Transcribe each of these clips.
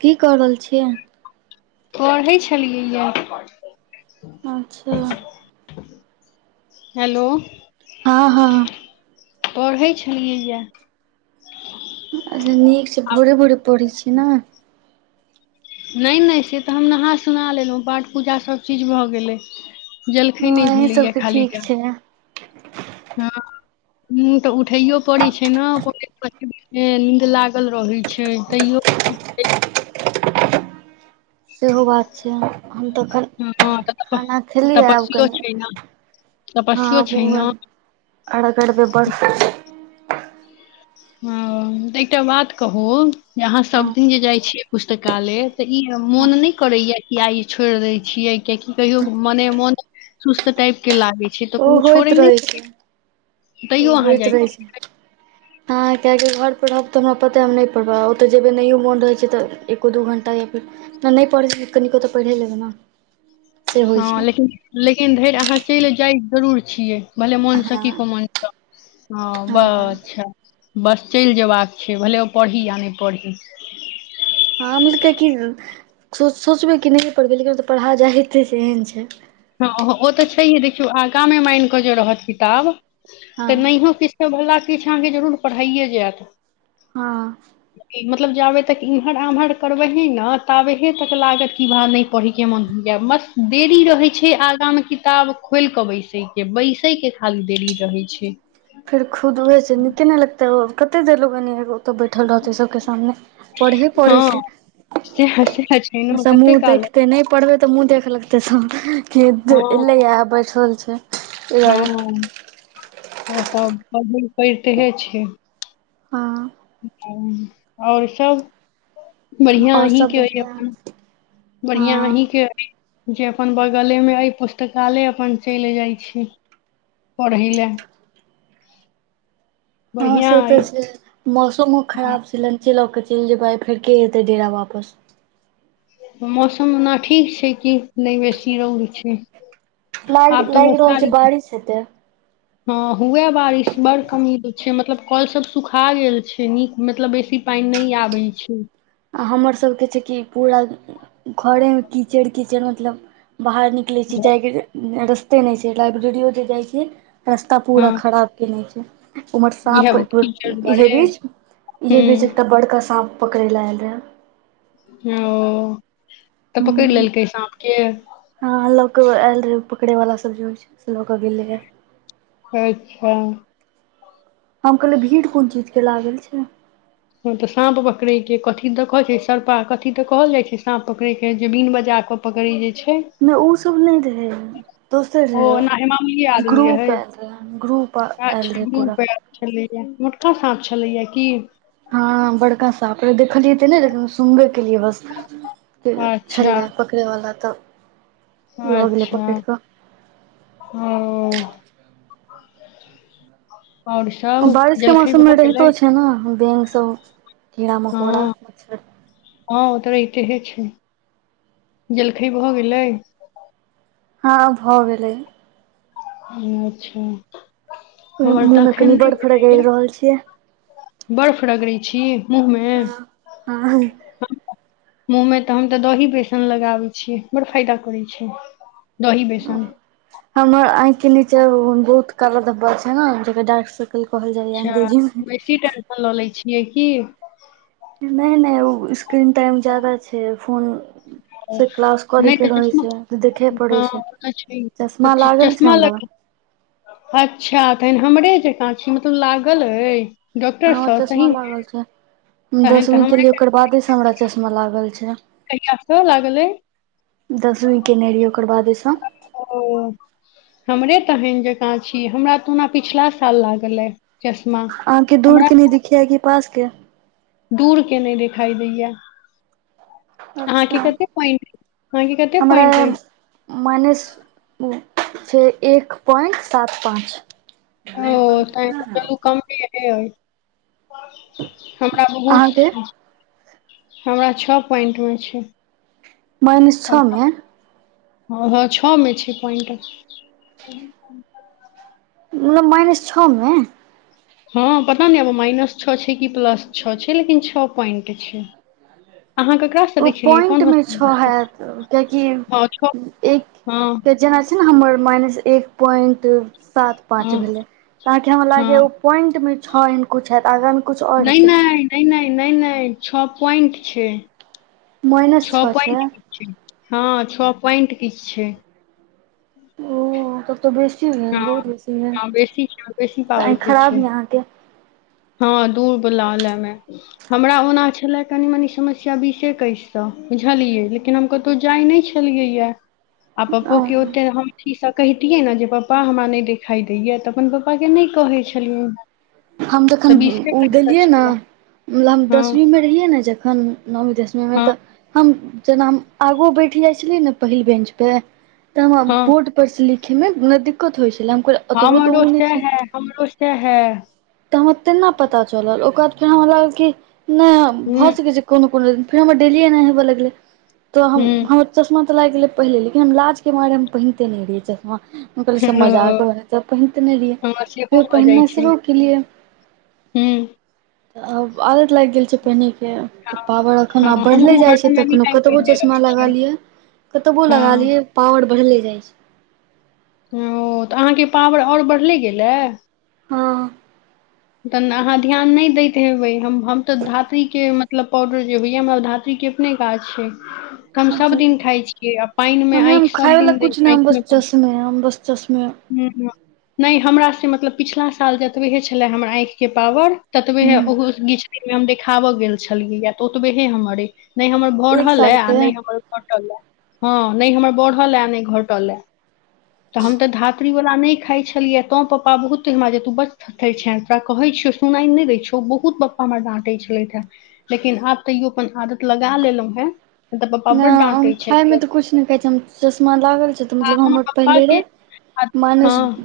की क रहल छीयै पढ़ै छलियै यए अच्छा हेलो हँ हँ पढ़ै छलियै यए अच्छा नीक छै भोरे भोरे पढ़ैत छियै ने नहि नहि से तऽ हम नहा सुना लेलहुँ पाठ पूजा सभचीज भऽ गेलै जलखै नहि अहीं भेलैया सबके खाली ठीक त छै हँ मुँ तऽ उठैयो पड़ैत छै ने पी मे नीन्द लागल रहै छै तैयो सेहो बात छै हम तऽ एखन ह त खाना खेलियै आब तपस्यो कनि छै ना तपस्यो छै न आओर अगर बे बढ़तै ह तऽ एकटा बात कहू जे अहाँ सब दिन जे जाय छियै पुस्तकालय तऽ ई हँ मोन नहि करैया किआई छोड़ देय छिये कियाकि कहियो मने मोन सुस्त टाइप के लागे छै त ओ को छो होइत नहि रहै छै त अहाँ जा आ किएकि घर पर रहब तऽ हमरा पताे हम नहि पढ़ब ओतऽ जेबै नहियो मन रहै छै तऽ एको दू घण्टा या फेर नहि नहि पढ़ै छै कनो तऽ पढ़ै लेबे ना हँ लेकिन लेकिन धरि अहाँ चलि जाइ जरूर छियै भले मोनस की हँ को मनस ह हँ बच्छा बस चलि जेबाक छै भले ओ पढ़ी आ नहि पढ़ी ह हम क सोचबै क नहि पढ़बै लेकिन तऽ पढ़ा जा हेते से एहन छै हँ ओ तऽ छैहे देखियौ आगा मे मान कऽ जे रहत किताब हँ तऽ नहिय कि वला किछु अहाँके जरूर पढ़इयए जायत हँ मतलब जाबे तक इम्हर आम्हर करबे हे ने ताबेहे तक लागत की भाव नहि पढ़िके मन होइय बस देरी रहै छै आगा मे किताब खोल के बैसे के बैसे के खाली देरी रहे छै फेर खुद ऊहं से निके न ने लगते ह कते देर लोगैने एगो तऽ बैठल रहतै सबके सामने पढ़हे पड़ै हँ छै सएह सएह छै ने सब कते मुह काल ताकिते नहि पढ़बै तऽ मुँह देख लगतै सब कि हँ एलैए बैठल छै ऐ हँ दुआरे ओ तब पहिरते करितेहे छ हँ आओर सभ बढ़िया आओर अहीं सब के हइ बढ़िआँ अपन बढ़िया अहीं हँ के ह जे अपन बगले मे एहि पुस्तकालय अपन चलि जाइत छी पढ़ै ले ह से तऽ छै मौसमो खराब छलै च लऽ कऽ चलि जेबाय फेर ह जेतै डेरा वापस मौसम ओना ठीक छै कि नहि बेसी रौद छै लाग आब तऽ बस लागि रहल तारी छै बारिश हेते हँ हुए बारिश बड़ कमी छै मतलब कलसभ सुखा गेल छै नीक मतलब बेसी पानि नहि आबै छै आ हमरसभके छै कि पूरा घरेमे कीचड़ कीचड़ मतलब बाहर निक ले छी जाय के रस्ते न छै लाइब्रेरीयो जे जाय छी रास्ता हँ पूरा खराब क नहि छै उम्हर इह साँप एको कीचड़ इहे दुआरे बीज इहे बीज ह एकटा बड़का साँप पकड़ै लऽ आयल रहै ओ तऽ पकड़ि हूँ लेलकै साँप के हँ लऽ के आयल रहय पकड़े वालला सब जे होइ छै से लऽ केऽ गेलैऽ खाय छैं हम कहलियै भीड़ कोन चीज के लागल छै हँ तऽ साँप पकड़यके कथी तऽ कहैत छै सर्पा कथी तऽ कहल जाइत छै साँप पकड़यके जमीन बजा कऽ पकड़ै जे छै नहि ओसभ नहि रहै दोसर ओ रहै ओना मामूलिये आदमी ग्रुप रहै एल ग्रुप एल अच्छा रहय पूरा ग्रुप आयल छलैया मोटका साँप छलैयै की हँ बड़का साप देखलियै ते ने लेकिन सुनबे केलियै बस अच्छा छलै पकड़यवला तऽ लऽ गेलै अच्छा पकड़ कऽ ओ आओर सब बारिश के जलखइ मौसम भऽ मे गेलै रहितो छै ने बैङ्ग सब कीड़ा मकोड़ा हँ हँ ओ तऽ रहितेहे छै जलखै भऽ गेलै हँ भऽ गेलै अचछा ओहि मुह में कनी बर्फ रगड़ी भेलैया रहल छियै बर्फ रगड़ै छी मुँह मे हँ हँ मुूँह मे तऽ हम तऽ दही बेसन लगाबै छियै बड़ फायदा करैत छै दही बेसन हमर आंखि के नीचे बहुत काला धब्बल छै ने जेकर डार्क सर्कल कहल जाय अच्छा बेसी टेंशन लऽ लै छियै की नहि नहि ओ स्क्रीन टाइम जादा छै फोन ओ, से क्लास करे नहि तऽ के रहे चश्मा छै देखे पड़े हँ छै ओ तऽ छै चश्मा तऽ लागल छै चश्मा हमरा लग अच्छा तखन हमरे जकाँ छी मतलब लागल अ डॉक्टर हँ सँ चश्मा सहीमे लागल छै तहन तऽ दसवीं हमरे केलियै ओकर बादे से हमरा चश्मा लागल छै कहिया सँ लागल अइ दसवी केने रहियै ओकर बादे सँ ओ हमरे तहन जकाँ छी हमरा तऽ ओना पिछला साल लागल अे चश्मा आहाँके दूर हमरा के नहि दिखियाै कि पास के दूर के नहि देखाई दैया अच्छा अहााके कते पॉइंट अहाँके कते हमरा पॉइंट अइ माइनस छै एक पॉइन्ट सात पाँच ओ त चलू अहाँके कमी ह हमरा बहुत हमरा छओ पोइंटमे छै मन छओ मे हँ हँ छ मे छै पॉइंट मतलब माइनस छ मे हँ पता नहि आब माइनस छ छै कि प्लस छ छै लेकिन छ पोइन्ट छै अहाँ ककरासँ ओ देखेलियै पॉइंट मे कोनथ छओ हैत कियाकि हँ हँ त जेना छै ने हमर माइनस एक पॉइन्ट सात पांच हँ भेले तऽ आहाँ के हमरा लागे हँ ओ पोइंटं छओ एहन कुछ हयत आगाँ मे कुछ आओर नहि हेते नहि नहि नहि न नहि छ पोइंट छै माइनस छ छओ छै पोइंट हँ छओ पॉइंट किछु छै ओ तब तऽ बेसी हँ बहुत बेसी य हँ बेसी छै बेसी आखिं पावरके छै खराब य अहाँके हँ दूर बलाल हमे हमरा ओना छलै कनि मनी समस्या बीसे एकैससँ बुझलियै लेकिन हम कत जाइ नहि छलियै आ पप्पो के ओे हमियै पापा हमरा नहि देखाई दैया तऽ अपन पपा के नहि कहै छलियिन हम जखन ओ गेलियै छलए नेत हम हँ दसवींमे रहियै ने जखन नवी दसमी मे हँ तऽ हम जेना हम आगो बैठि जाइ छलियै ने पहिल बेंच पे तऽ हमरा हँ बोर्ड पर से लिखे मे ने दिक्कत होइ छलै हम ओतबो तऽ हमरो ओ नहि सेहा छै हैं हमरो सेेहा हैं तऽ हमरा तेना पता चलल ओकर बाद फेर हमरा लागल कि नहि हूँ भऽ सकै छै कोनो कोनो दिन फेर हमर डेली ए नहि हवऽ लगले तो हम हूँ हमर चश्मा ऽ लागि गेलै पहिले लेकिन हम लाज के मारे हम पहिनते नहि रहिै चश्मा कहलै सब ओ मजाके होै त पहिनते नहि रहियै हमरा सेहो फो भऽ जाइ पहिननाइ छै शुरू ए हूँ आदत लागि गेल छै पहिनके तऽ पावर अखन हँ आब बढ़ले हमहूँ जाइ छै हरदम एनी तऽखनो टाइम कतबो पहिरने चश्मा रहै छियै लागलियै कतबो लगा हँ लिय पावर बढ़ले जाय छै ओ तऽ अहाँके पावर आओर बढ़ले गेलए हँ तहऽ अहाँ ध्यान नहि दैत हेबै हम हम तऽ धात्रीके मतलब पाउडर जे होइए हमरा धातृीके अपने गाछ छै हम सब अच्छा दिन खाय छीयै आ पानि मे नहि हम आँखि सब खायवला दिन द किछु हम आँखि बस मे नहि हम बस चसमे हँ नहि हमरासँ मतलब पिछला साल जतबहे छलए हमर आँखिके पावर ततबे हे ओहो किछ दिन मे हम देखाबऽ गेल छलियै या तऽ ओतबे हे हमरे नहि हमर एक बरहल हे साल आ के नहि घटल हे हँ नहि हमर बढ़ल ह नहि घटल ह तऽ हम तऽ ध बातीवला नहि खाइ छलिय तँ पपापा बहुतेहिरा जेतू बच छ तोरा कहै छियौ सुनाय नहि दै छौ बहुत पप्पा हमरा डाँटे छलथि हेँ लेकिन आब तैयो अपन आदत लगा लेलहुं हें नहि हम खायमे तऽ किछु नहि कहै छैै हम चश्मा लागल छै तऽ आ मतलब हमर हम आर पहिले पप्पाके आद- रहे माइनस हँ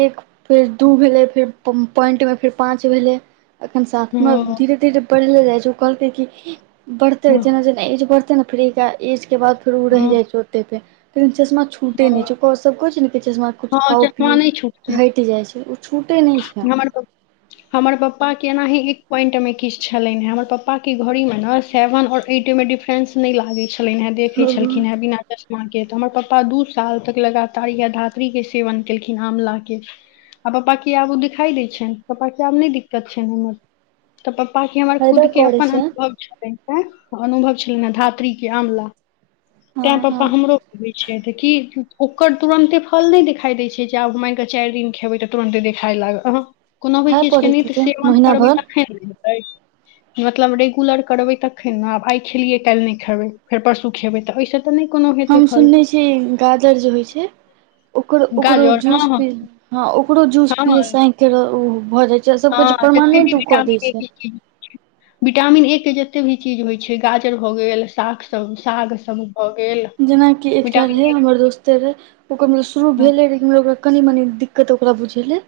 एक फेर दू भेलै फेर पॉइन्टमे फेर पाँच भेलै अखन साथ मे हँ धीरे धीरे बढ़ले जाय छै ओ कहलकै क बढ़ते हँ जेना जेना एज बढ़त फ्री एस के बाद फेर ओ रहहि हँ जाइ चोटे पे फे चश्मा छूटे हँ नहि चुप ओ सब किछु नहि कहै छै किछु हँ खाउ चश्मा पिउ नहि छुटतै तऽ हटि जाइ छै ओ छूटै नहि छै [unintelligible] हमर पप्पा के एना ही एक पॉइंट मे किछ छलनि हे हमर पप्पा के घड़ी में ने सेवन आओर एट मे डिफे फ्रेंस नहि लागे छलनि हे देखे छलखिन हेँ बिना चश्मा के तऽ हमर पप्पा दू साल तक लगातार यएह धात्री के सेवन केलखिन आमलाक के आ पप्पा की आब ओ दिखाई दै छनि पप्पा के आब नहि दिक्कत छनि हमर पप्पा के हमर खुद फायदा के करै अपन छै अनुभव छै अनुभव छलनि हे धात्री के आवला हँ तैं हँ पप्पा हमरो तऽ क ओकर तुरन्ते फल नहि देखाई देय छै जे आब मान के चारि दिन खेबै तऽ तुरन्ते खाय लाग अ कोनो भी खाय चीज के न पड़ैत तऽ हेतै सेवन महिना करबै भर तखन ने हेतै मतलब रेगुलर करबै तखन ने आब आइ खेलियै काल्हि नहि खेबै फेर परसू खेबै तऽ एहिसँ तऽ नहि कोनो हेतै हम फल सुनने छी गाजर जे होइ छै ओकरो ओकरो गाजर जूस हँ हँ पी हँ ओकरो जूस हँ पियैसँ आँखिक ओ भऽ जाइ छै आ सभके हँ जते भी परमानेंट ओ कऽ विटामिन दै ए छै [inaudible] विटामिन ए के जतेक भी चीज होइ छै गाजर भऽ गेल सागसभ साग सभ भऽ गेल जेनाकि एकटा विटामिन रहै ए हमर दोस्त करै ओकर तब शुरू हँ भेले रहै ओकरा कनी मनी दिक्कत ओकरा बुझेलै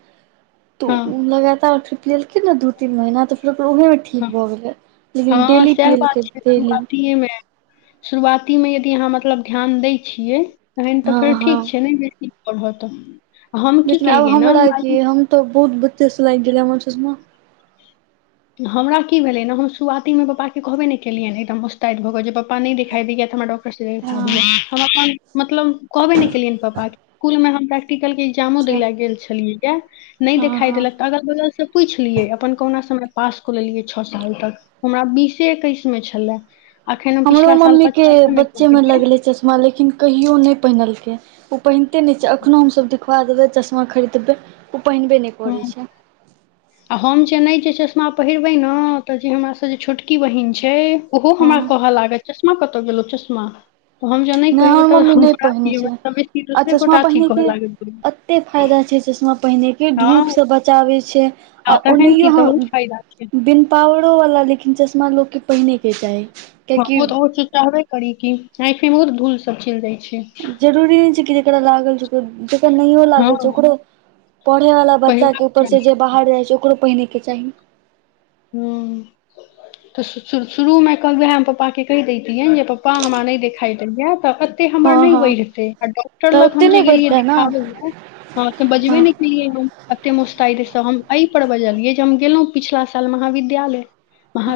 तो ओ हँ लगातार ट्रिप लेलखिन ने द तीन महीना तऽ फेर उहे ठीक हँ भऽ गेलै लेकिन डेली पिलकै डेली कि ऐमे शुरुआतीमे यदि अहाँ मतलब ध्यान दै छियै तहन तऽ हँ फेर हँ ठीक छै नहि [unintelligible] होत लेकिन आब हमरा क हम तो बहुत बत्चे से लागि गेले हमर चश्मा हमरा की भेलै ने हम शुरुआतीमे पापाेँ कहबे नहि केलियैनि एकदम उस्तद भऽ गेल जे पप्पा पप न नहि दिखई द य ऽ हमरा डॉक्टर सँ देखा हँ दियऐ हम मतलब कहबे नहि केलियनि पापा के इकलमे हमै प्रैक्टिकल के एग्जामो अच्छा देल ल गेल छलियै क नहि हँ देखाइ हँ देलक ऽ अगल बगल से पूछि लियै अपन कहुना समय पास कऽ लेलियै छओ साल तक हमरा बीसे एकैस मे छलै हमरो मम्मी के बच्चे में लेलियै लगले चश्मा लेकिन कहियो नहि पहिनलकै ओ पहिनते नहि छै अखनो हम सब दिवा देबे चश्मा खरीदबै ओ पहिनबे ने ह आ हम जे नहि जे चश्मा पहिरबै ने तऽ जे हमरास जे छोटकी बहिन छै ओहो हमरा हँ कहऽ लागल चश्मा कतहु गेलहु चश्मा तऽ हम ज नहि हमर पहिरबै तब मम्मी हम अ नहि पहिनै छै हमरा समझ आ दोसरे गोटा अथी कहऽ लागै छै कते फायदा छै चश्मा पहिने के धूप हँ से बचाबै छै आ तहन की ओनाहियो तऽ बहुत हम फायदा छै बिन पावड़ो वाला लेकिन चश्मा लोकोग के पहिने के चाही कियाकि ओ तऽ चाहबे करी की आखे मे बहुत धूल सब चलि जाइ छै जरूरी नहि छै कि जेकरा लागल जेकर नहियो हँ लागल छै ओकरो पढ़े वाला बच्चा पहिरबाक के ऊपर चाही से जे बाहर जाय छै ओकरो पहिने के चाही हू तऽ शुरूमे कहलएह हम पापाके कहि दैतियै जे पपापा हमरा नहि देखा दहियै एतऽ हमर हँ नहि हँ बढ़ते आ डॉक्टर तऽ लग ओते हम जे नहि गेलियै बढ़तै ने देखाबे बजबे हँ ने बाजतियै हम एते मुस्तैद से हम एहि पर बजलियै जे हम गेलहुँ पिछला महाविद्यालय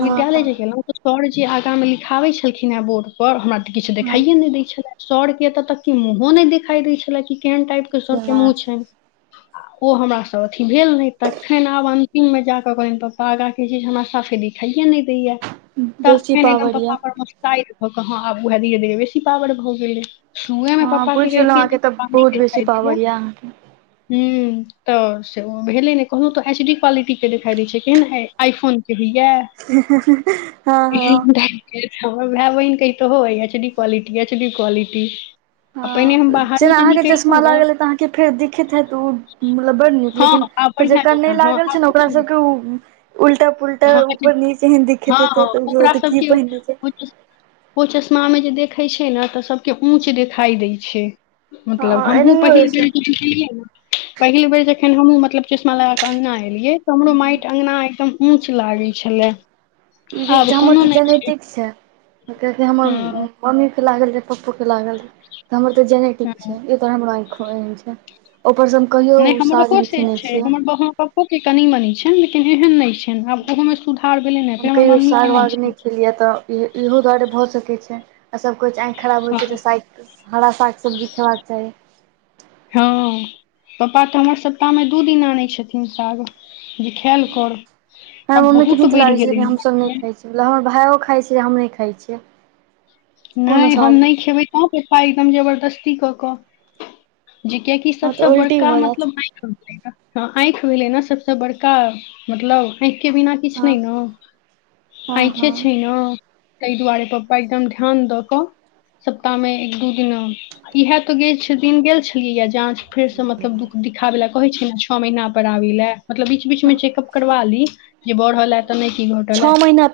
हँ हँ जे गेलहुं त सरजी आगा में लिखाबे छलखिन हे बोर्ड सर हमरा तऽ किछु हँ देखाइे नहि दै छले सर के एतऽ तक के मुँहो नहि देखाई देय छले कि केहन टाइप के सर के मुँह अच्छा छै आ ओ हमरास अथी भेल नहि तखन आब अन्तिममे जा कऽ कहलन्हि तऽ प पा चीज हमरा साफे दिखाइे न दैया तख बेसी फेन एकदम पावर यऽ पप्पा पर शइट भऽ कऽ हँ आब उएह धीरे धीरे बेसी पावर भऽ गेलै सुए में हँ पप्पा के बुझि गेलहुँ कहती है जे अहाँके तऽ पापा नहि बहुत बेसी देखा दै पावर यै यऽ अहाँके ह तऽ भेले ने कहनो तऽ एच डी क्वालिटी के देखाई दै छै एहन आइ फोन के भइयए हँ हँ टाइप हमर भाय बहिन कहि तो ह H D quality HD quality ह आ पहिने हम बाहरो जेना जे अहाँके चश्मा निकलितहुँ ने लागलै तऽ अहाँके फेर दिखैत हेत उ त मतलब बड़ नीक हँ लेकिन आब बढ़िआँ जेकरा नहि जकाँ हँ लागल छै ने ओकरा आब सबके उ उलटा पुलटा हँ ऊपर नीचे एहन दिखैत हँ हेतै हँ ओकरा तऽ की सबके पहिनने छै ओ जे ओ चश्मा मे जे देखै छै ने तऽ सबके ऊंच देखाई दै छै मतलब हँ हमहुं एनाहियो होइ पहिले छै बेरियै पहिल बेर जखन हमहु मतलब चश्मा लगाऽ अगना एलियै तऽ हमरो माटि अंगना एकदम ऊंच लागे छलै ई आब छै हमर कोनो तऽ नहि जेनेटिक छै कियकि हमर हँ मम्मी के लागल रहे पप्पो के लागल रहे त हमर तऽ जेनेटिक हँ छै तर हमरा आँखो एहन छै ऊपरसँ हम कहियो साग नहि खेनै छियै पप्पोके कनि मनी छनि लेकिन एहन नहि छनि आब ओहोमे सुधार भेलै ह फेर हमर मम्मीके नहि छ लिय तऽ इ इहो दुआरे भऽ सकैत छै आ सभ कहै छै आँखि खराब होइ हँ छै तऽ साग हरा साग सब्जी खेबाक चाही हँ पापा तऽ हमर सप्ताहमे दू दिन आनै छथिन साग जे खायल कर हमरा आब मम्मी के बहुत नीक बढ़ि लागे छै लेकिन हमसब नहि गेलै खाय छियै हमर भायो खाइत छै हम नहि खाइ छियै कोनो नहि हम स्वाद नहि खेबै तह त पापा एकदम जबरदस्ती कऽ कऽ जी कियाकि हँ तऽ सबसँ उल्टी बड़का भऽ जायत मतलब हँ आँखि भेलै ने सबस बड़का मतलब आँखि के बिना किछ हँ नहि ने हँ आंखे छै हँ ने ताहि दुआरे पप्पा एकदम ध्यान द क सप्ताह मे एक दू दिन इहे तो गेल दिन गेल छलियै य जाँच फेरसँ मतलब दुख दिखाबे ल कहै छै ने छओ महीना पर आबी लए मतलब बीच बीच में चेकअप करबा ली जे बढ़ल ह तऽ नहि की घटलए छओ महीना